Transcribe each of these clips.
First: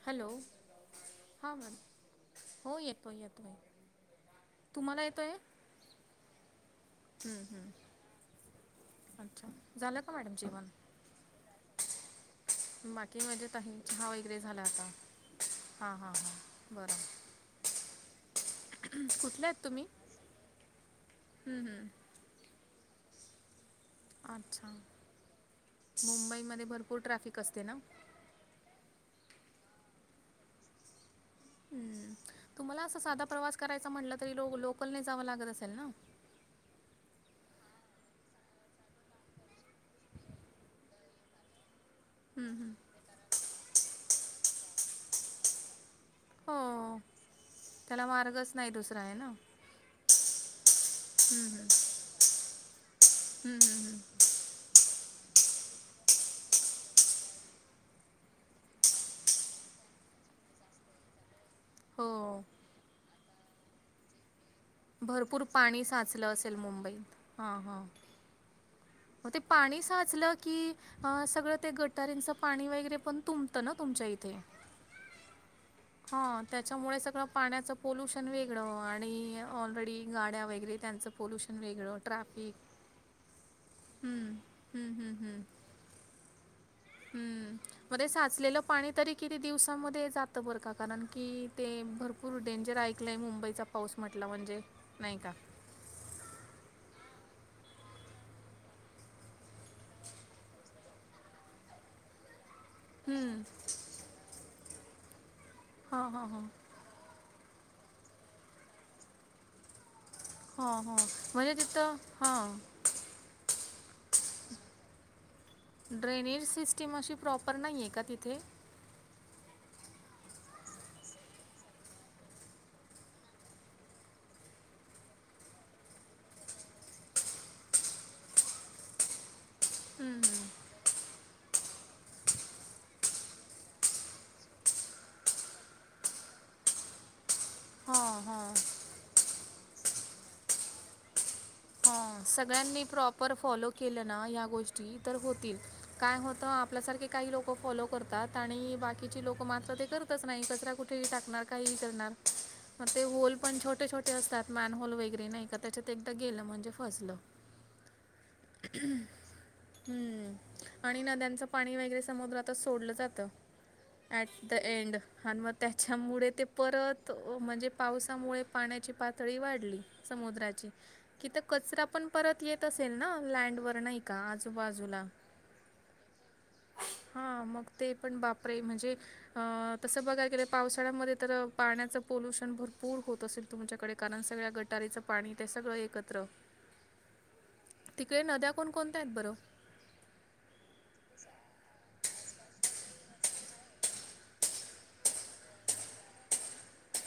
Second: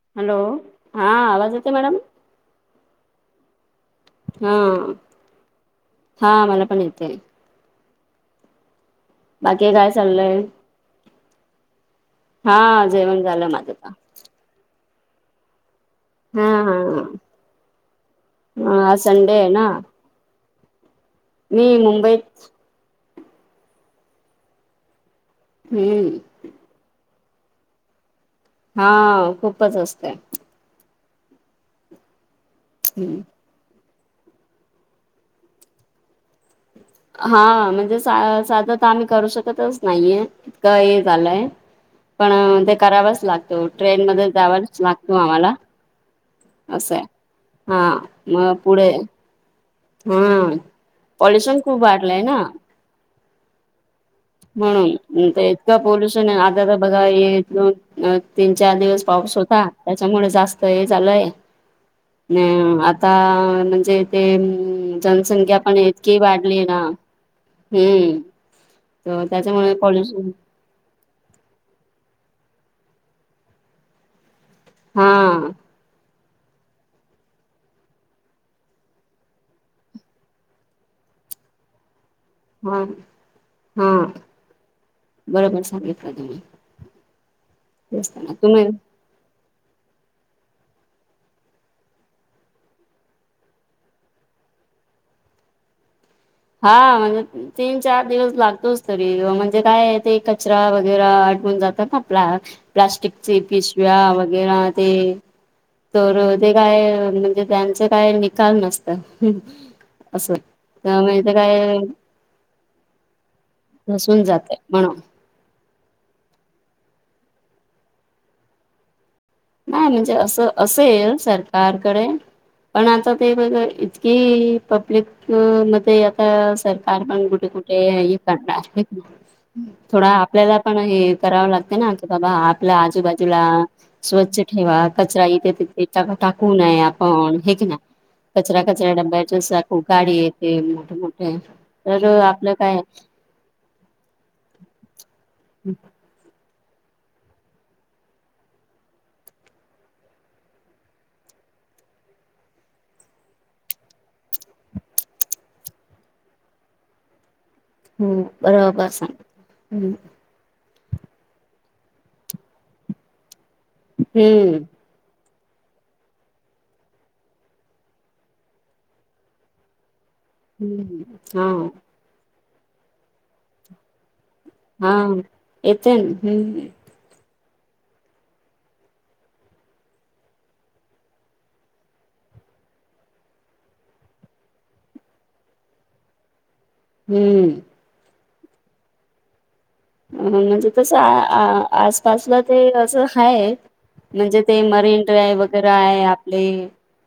ह [inaudible] हॅलो हा आवाज येत मॅडम हो येतो येतो हो हा हा मला पण येते [unintelligible] अच्छा बाकी काय झालं का मॅडम चाललंय जेवण हा बाकी जेवण झालं मजेत आहे माझं का चहा वगैरे झाला आता हा हां हा हां हा बरंर आज संडे कुठले आहे आहेत ना तुम्ही मी मुंबईत अच्छा हम्म मुंबईमध्ये भरपूर ट्रॅफिक असते ना हा खूपच असतें तुम्हांला असा हम्म साधा प्रवास करायचा म्हटलं तरी लो लोकल न जावं लागत असेल ना हा म्हणजे सा साधा तर आम्ही करू शकतच नाहीये इतकं हे झालंय पण हम्म, हम्म. ते करावच लागतो ट्रेन मध्ये जावच लागतो आम्हांला असं हो आहे हा त्याला मार्गच म नाही पुढे दुसरा आहे ना ह हम्म, पॉल्युशन हम्म. खूप वाढलंय ना हम्म हम्म हम्म म्हणून इतकं पॉल्युशन आहे आता तर बघा एक दोन तीन चार दिवस पाऊस होता त्यांच्यामुळे जास्त हे झालंय अ हो आता म्हणजे ते भरपूर जनसंख्या पण पाणी इतकी साचलं असेल वाढली ना मुंबईत हां हां हम्म तर मग ते त्याच्यामुळे पाणी पॉल्युशन साचलं की अ सगळं ते गटारांची पाणी वगैरे पण तुंबतं ना तुमच्या इथे हा हा त्याच्यामुळे सगळं पाण्याचं पोल्युशन वेगळं आणि ऑलरेडी गाड्या वगैरे त्यांचं पोल्युशन वेगळं ट्राफिक हा हा हं, बरोबर सांगले का तुम्ही हम्म मध्ये तेच ना साचलेलं तुम्ही पाणी तरी किती दिवसांमध्ये जातं बर का कारण की ते भरपूर डेंजर ऐकलंय मुंबईचा पाऊस म्हटला म्हणजे नाही का हा म्हणजे तीन चार दिवस लागतोच तरी म्हणजे काय ते कचरा वगैरे [inaudible] जातात ना आपल्या प्लास्टिक चे हं. पिशव्या वगैरे ते त हां, हां, हां. ते काय म्हणजे त्यांचं काय निकाल नसतं असं त्यामुळे ते म्हजे काय तिथं हां नसून जाते म्हणून ड्रेनेज सिस्टीम अशी प्रॉपर नाही आहे का तिथे नाही म्हणजे असं असेल सरकारकडे पण आता ते बघा इतकी पब्लिक अ मध्ये आता सरकार पण कुठे कुठे हे करणार थोडा आपल्याला पण हे करावं लागतं ना की बाबा आपल्या आजूबाजूला स्वच्छ ठेवा कचरा इथे तिथे टाकू नये आपण हो की नाय. हां हां कचरा कचरा डबच्यासख उ कााळी ते मोठे मोठे. तर हां आपलं काय सगळ्यांनी प्रॉपर फॉलो केलं ना या गोष्टी तर होतील. काय होत आपल्यासारखे काही लोक फॉलो करतात आणि बाकीची लोक मात्र ते करतात. तसं नाही कचरा कुठेही टाकणार काहीही करणार. मग ते होल पण छोटे छोटे असतात मॅन होल वगैरे नाही का त्यांच्यात एकदा गेलं म्हणजे फसलं हम्म बरोबर सांग हम्म आणि नद्यांचं पाणी वगैरे समुद्रातच सोडलं जातं ऍट द हम्म. एंड. आणि मग त्याच्यामुळे ते परत म्हणजे पावसामुळे पाण्याची पातळी वाढली. समुद्राची हम्म तिथ हा कचरा पण परत येत असेल ना लँड वर नाही का आजूबाजू. हा येत हम्म. हां मग ते पण बापरे म्हणजे. अ तसं बघायला गेले पावसाळ्यामध्ये तर पाण्याचं पोल्युशन भरपूर होत असेल. तुमच्याकडे कारण सगळ्या गटारीचं पाणी ते सगळं एकत्र. हम्म. तिकडे नद्या कोण कोणत्या आहेत बरं. अ म्हणजे तस आसपासला ते असं हाय म्हणजे ते मरीन ड्राइव्ह वगैरे आहे आपले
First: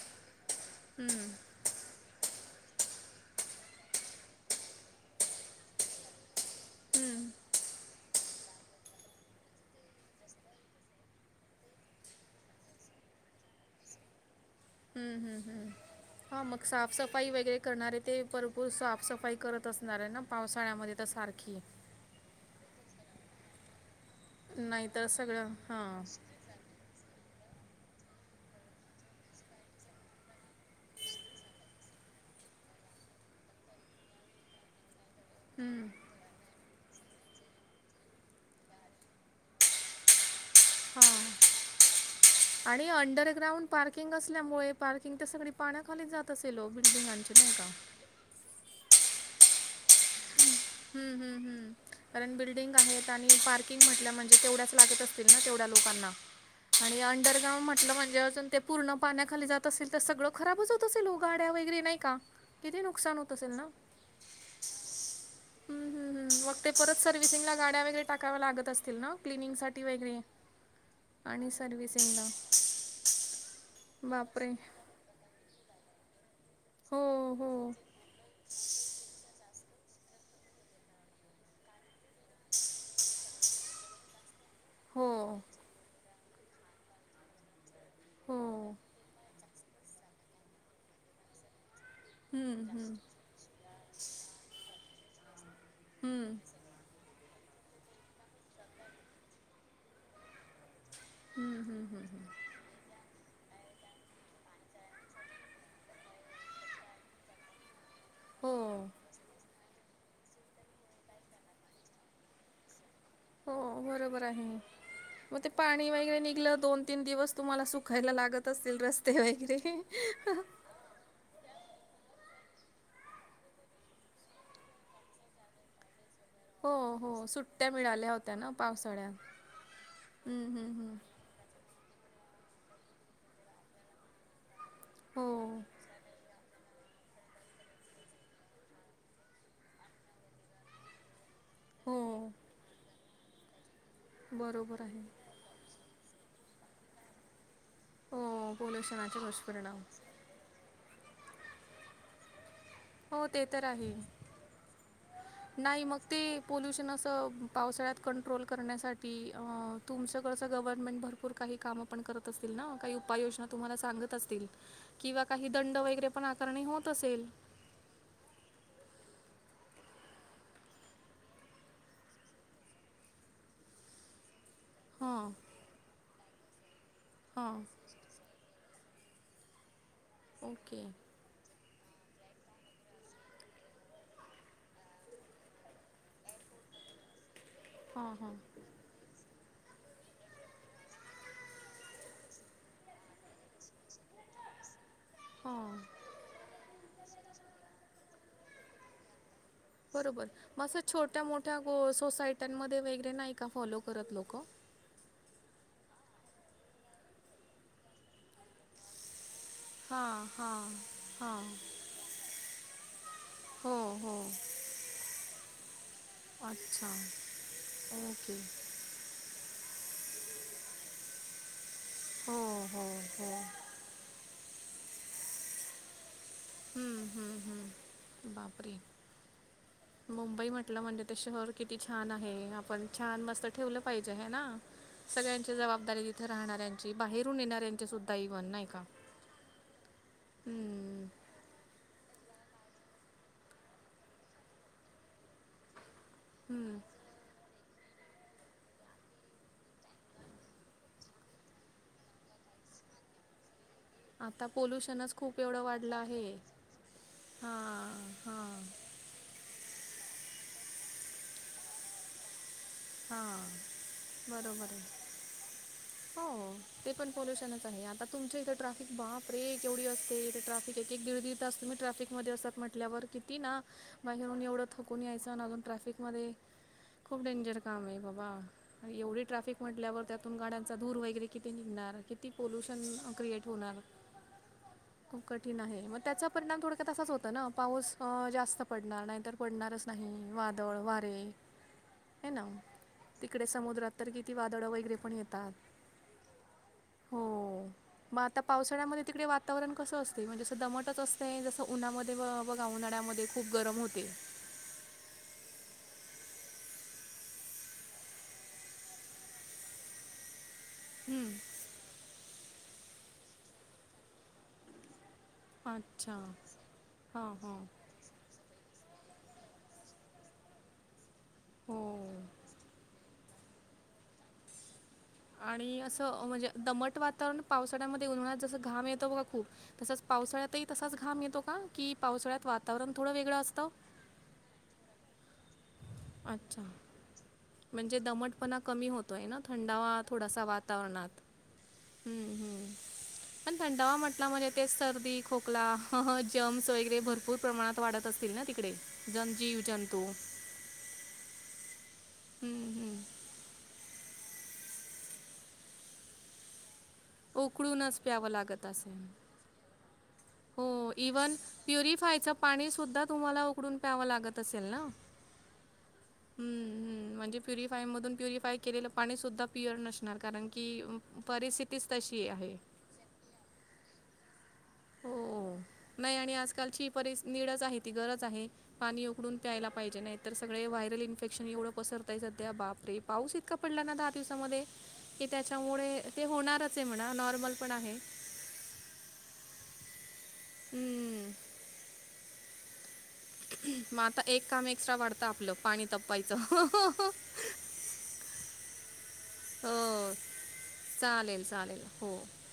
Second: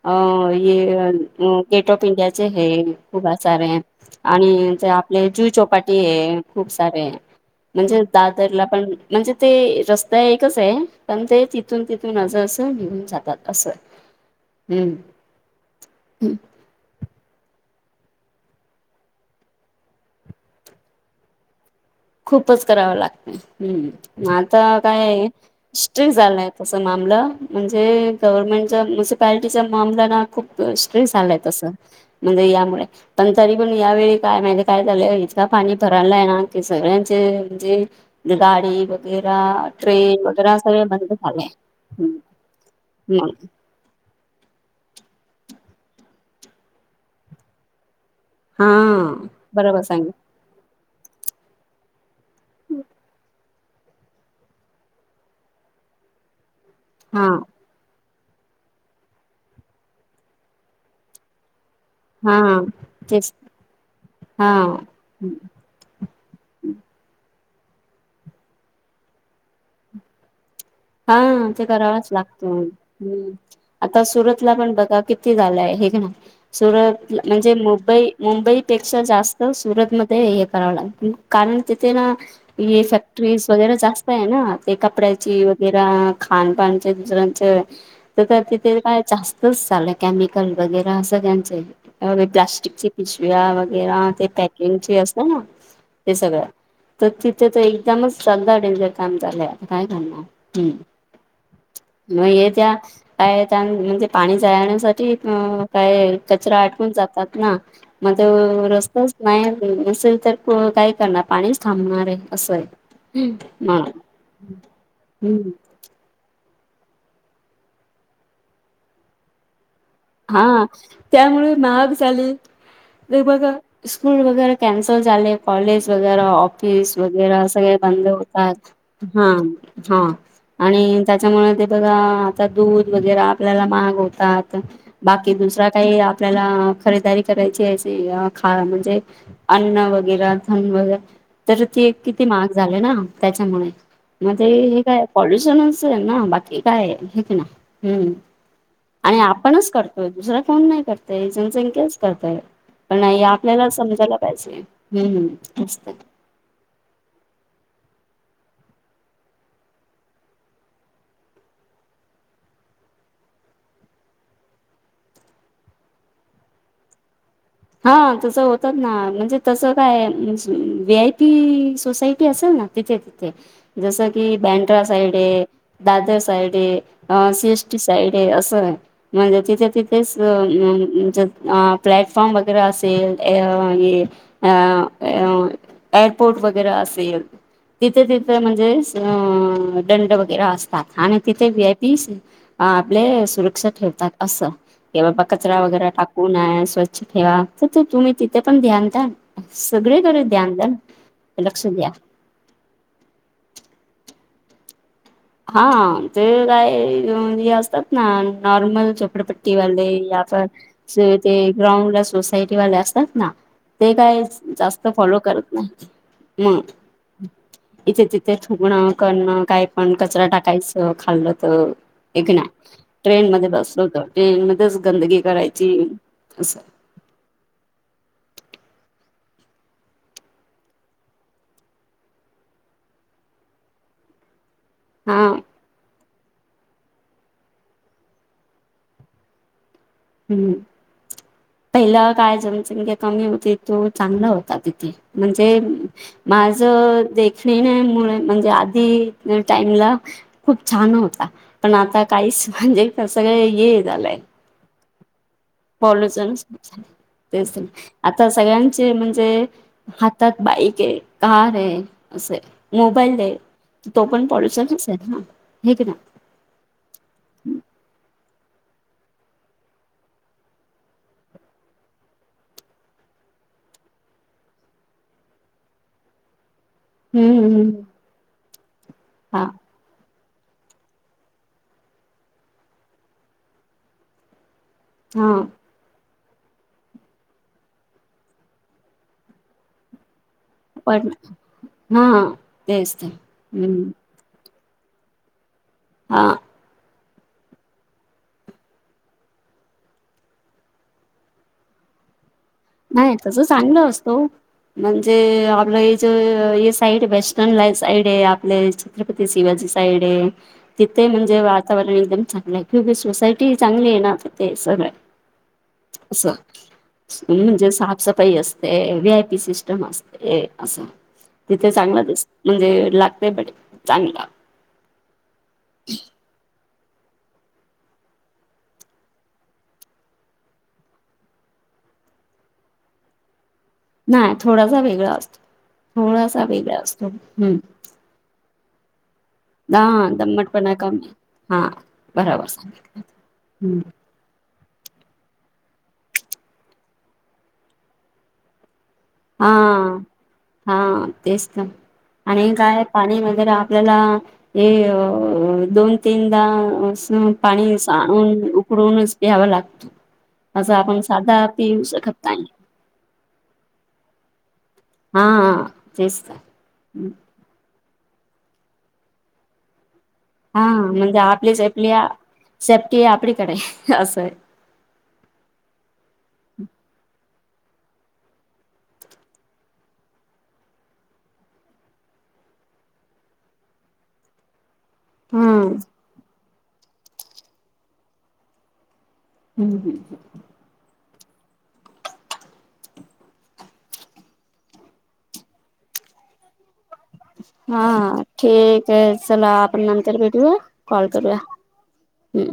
आपले. हम्म, [inaudible] गेट ऑफ इंडियाचे हे खूप आ सार आहे आणि ज आपले जुहू चौपाटी आहे. खूप सारे. हम्म. म्हणजे दादरला पण म्हणजे ते रस्ता एकच आहे पण ते तिथून तिथ. तिथून असं असं घेऊन जातात असं. हम्म हम् हम्म हा म. साफसफाई वगैरे करणारे ते भरपूर साफसफाई करत असणार आहे ना पावसाळ्यामध्ये तर सारखी. खूपच कराव लागत हम्म आता नाहीतर काय सगळं हां स्ट्रिक्ट झालाय. तसं मामलं म्हणजे गव्हर्नमेंटच्या म्युंसीपार्टी मामला ना खूप स्टिक्ट आलाय तसं. म्हणजे यामुळे पण तरी पण यावेळी काय माहिेत काय चालू आहे. त्या पाणी हं, भरालायना क सगळ्यांचे म्हणजे गाडी. ट्रेन वगैरा सगळे हां बंद झाले. आणि अंडरग्राऊंड पार्किंग असल्यामुळे पार्किंग तर सगळी पाण्याखाली जात असेलो बिल्डिंगांची नाही का हा बरोबर सांगे. हम्म हम्म कारण बिल्डिंग आहेत आणि पार म्हणजे तेवढ्याच लागत असतील ना तेवढ्या लोकांना आणि हा अंडरग्राउड म्हटल म्हणजे अजून. ते पूर्ण पाण्याखाली जात असेल तर सगळं खराबच होत असेल हो गाड्या वगैरे नाही. का हा किती नुकसान होत तेच असेल ना. हा. हम्म हम्म हम्म मग ते परत सर्व्हिसिंग ला गाड्या वगैरे टाकाव्या लागत असतील ना क्लनिंगं साठी वगैरे. [unintelligible] हा ते करावच सर्व्हिसिंगला लागतो आता सुरतला बापरे पण बघा कि. किती हे झालय हे क नई हो हो म्हणजे मुबई मुंबई पेक्षा जास्त सुरत मध्ये हे कराव लागत कारण तिथे ना. हे फॅक्टरीज वगैरे जास्त आहे ना ते हो कपड्याची खानपानचे दुसऱ्यांचे तर हो तर तिथे काय जास्त तच चाल केमिकल वगैरे सगळ्यांचे हम्म प्लास्टिक चे हम्म पिशवी. या वगैर ते पॅकिंगचे असत ना. हम्म ते हम्म सगळं तर तिथे तर एकदमच चांगला डेंजर काम झालंय आता काय करणार. हम् हम्म हम्म मग हम्म हे त्या काय त्या म्हणजे पाणी जाण साठी काय कचरा आटकून जातात ना मध्ये हो रस्तच नाही नसेल तर काय करणार पाणीच थांबणार आहे असं आहे हो हा बरोबर आहे मग ते पा पाणी वगैरे निघलं दोन तीन दिवस तुम्हाला सुखायला लागत असतील रस्ते वगैरे हा त्यामुळे महाग झाले बघा स्कूल वगैरे कॅन्सल झाले कॉलेज वगैरा ऑफ हो ऑफिस हो वगैरे सुट्ट्या सगळे बंद मिळाल्या होत्या ना होतात पावसाळ्यात हा हा हम्म हम्म हम्म आणि त्याच्यामुळे ते बघा आता दूध वगैरे आपल्याला महाग होतात हो बाकी दुसरा काही आपल्याला. खरेदारी करायची आहे ख म्हणजे अन्न वगैरे धन वगरे. तर ते हो किती मार्क झाले ना त्याच्यामुळे मग हे बरोबर आहे काय पॉल्युशन. ना बाकी काय हेच ना हो आणि पोल्युशनाचे आपणच दुष्परिणाम करतो. दुसरा कोन नाही करतय जनसंख्याच करतय पण नाही हो ते तर आपल्याला आहे समजायला पाहिजे. हम्म नाही मस्त मग ते पोल्युशन असं पावसाळ्यात कंट्रोल करण्यासाठी अ तुमच्याकडचं गव्हर्नमेंट भरपूर काही कामं ण करत असतील ना काही उपाययोजना तुम्हाला सांगत असतील किंवा काही दंड वगैरे पण आकारणी होत असेल हा तसं होतात ना म्हणजे तसं काय वी आय पी सोसायटी असेल ना तिथे तिथे जसं की बँक ्र सईड हां दादर सईड अ हां सीएस ड अस आहे म्हणजे तिथे तिथेच् ओके फॉम वगैरे असेल अ अ अ एअरपोर्ट वगैरे असेल तिथे हां हां तिथे म्हणजे दंड वगैरे असे आणि तिथे वही आय पी आपले सुरक्षा ठेवतात असं क बाबा कचरा हां वगैरे टाकू नय स्वचछ ेवा तर तुम्ही तिथे पण ध्यान द ना बरोबर मसं छोट्या मोठ्या लक्ष द्या सोसायट्यांमध्ये वगैरे नाही का फॉलो करत लोकं हा ते काय हे असतात ना नॉर्मल चोपडेपट्टी वाले या हां पण हां ते हां ग्राउंड ला सोसायटी वाले असतात ना हो ते हो काय जास्त फॉलो करत ना अच्छा इथे तिथे ओके ठथगणं करणं काय पण कचरा टाकायचं खाल्लं तर एकना हो हो ट्रेन हो मध्ये बसलो होत ट्रेन मध्येच गंदगी करायची असं ह् ह् ह् बापर मुंबई म्हटलं म्हणजे ते शहर किती छान आहे आपण छान मस्त ठेवलं पाहिजे ह ना हा सगळ्यांची जबाबदारी तिथे राहणाऱ्यांची बाहेरून येणाऱ्यांची सुद्धा इव्हन नाही का हम्म पहिलं काय जनसंख्या कमी होती तो चांगला होता तिथे म्हणजे माझ हम्म. देखणी मु म्हणजे आधी टाईमला खूप छान होता पण आता काहीच म्हणजे सगळ ये झालं ोल्युशनच खू एवढं वाढलं आहे पॉलून तेच हां आता हां सगळ्यांचे म्हणजे हातात बाईक आहे कार आहे असं आहे मोबाईल दे हां तो पण पडस बरोबर आहे असेल ना हे क ना हो ते पण पॉोल्युशनच आहे आता तुमच्या इथं ट्राफिक बाप रे एवढी असते इथे ट्राफिक एक एक दीड दीड तुम्ही ट्रॅफिकमध्येध्ये असतात म्हटल्यावर किती ना बाहेरून एवढं थकून यायचं ना अजून ट्रॅफिक मध्ये खूप हम्म डेंजर हम्म काम आहे बाबा एवढी हा ट्राफिक म्हण आपल्यावर त्यातून गाड्यांचा धूर वगैरे किती निघणार? किती पोलुशन क्रिएट होणार? खूप हा कठीण आहे मग त्याचा परिणाम थोडक्यात असाच होतो ना पाऊस जास्त पडणार नाही, तर पडणारच नाही वा दळ पण वारे हा आहे ना तेच ते तिकडे हम्म समुद्रात तर किती वादळं वगैरे पण येतात. हा हो मग आता पावसाळ्यामध्ये तिकडे वातावरण कसं असतंय म्हणजे असं दमटच असतेस कसं उन्हामध्ये व व नाही गावनळ्यामध्ये तसं खूप गरम चांगलं होते असतो. म्हणजे आपलं ह ज साईड वेस्टर्न ला साईड आहे आपल्या छत्रपती शिवाजी साईड तिथे हं. म्हणजे वातावरण एकदम चांगलं आहे किंी सोसायटी चांगली आहे ना तिथे सगळं अछा असं म्हणजे साफसफाई असते व्ही आय पी सिस्टम असते असं तिथे चांगला हो. दीस म्हणजे लागतय पाठी चागलं [unintelligible] आणि असं म्हणजे दमट वातावरण पावसाळ्यामध्ये उन्हाळ्यात जसं घाम येतो बघा खूप तसंच पावसाळ्यातही तसाच घाम येतो का की पावसाळ्यात वातावरण थोडं वेगळं असतं? नाही थोडासा वेगळा असतो, थोडासा अच्छा. वेगळा असतो ह् म्हणजे दमटपणा कमी होतोय ना थंडावा हा थोडासा दमटपणा कमी वातावरणात, हा. हुं बरोबर हुं सांग पण थंडावा म्हणजे ते सर्दी, खोकला ह ह जर्म्स वगैरे भरपूर प्रमाणात वाढत असतील ना तिकडे? जन हा जीव जंतू हा तेच तर आणि हम्म काय पाणी हम्म वगैरे आपल्याला हे दोन तीनदा अस पाणी अस उकडूनच प्यावं आणून लागत असेल. उकडूनच प्यावा लागतो. हो इव्हन प्युरिफायचं पाणी सुद्धा तुम्हांला उकडून प्यावं लागत असेल ना हा हा तेच तर प्युरिफाय मधून प्युरिफाय केलेलं पाणी सुद्धा प्युअर नसतं. कारण हा की परिस्थितीच तशी आहे. ते आपलीकडे आहे, असं आहे. हो नाही आणि आजकालची परि नीडच आहे, ती गरज आहे. पाणी उकडून प्यायला पाहिजे नाही तर सगळे व्हायरल इन्फेक्शन एवढं पसरतय सध्या बापरे! पाऊस इतका पडला ना दहा दिवसामध्ये की हम्म त्याच्यामुळे ते होणारच आहे म्हणा, नॉर्मल पण आहे. हुं हुं ह हुं मग आता एक काम एक्स्ट्रा वाढतं आपलं पाणी तापवायचं हा ठीक आहे चला आपण हो नंतर भेटूया, कॉल करूया. चालेल चालेल हो हम्म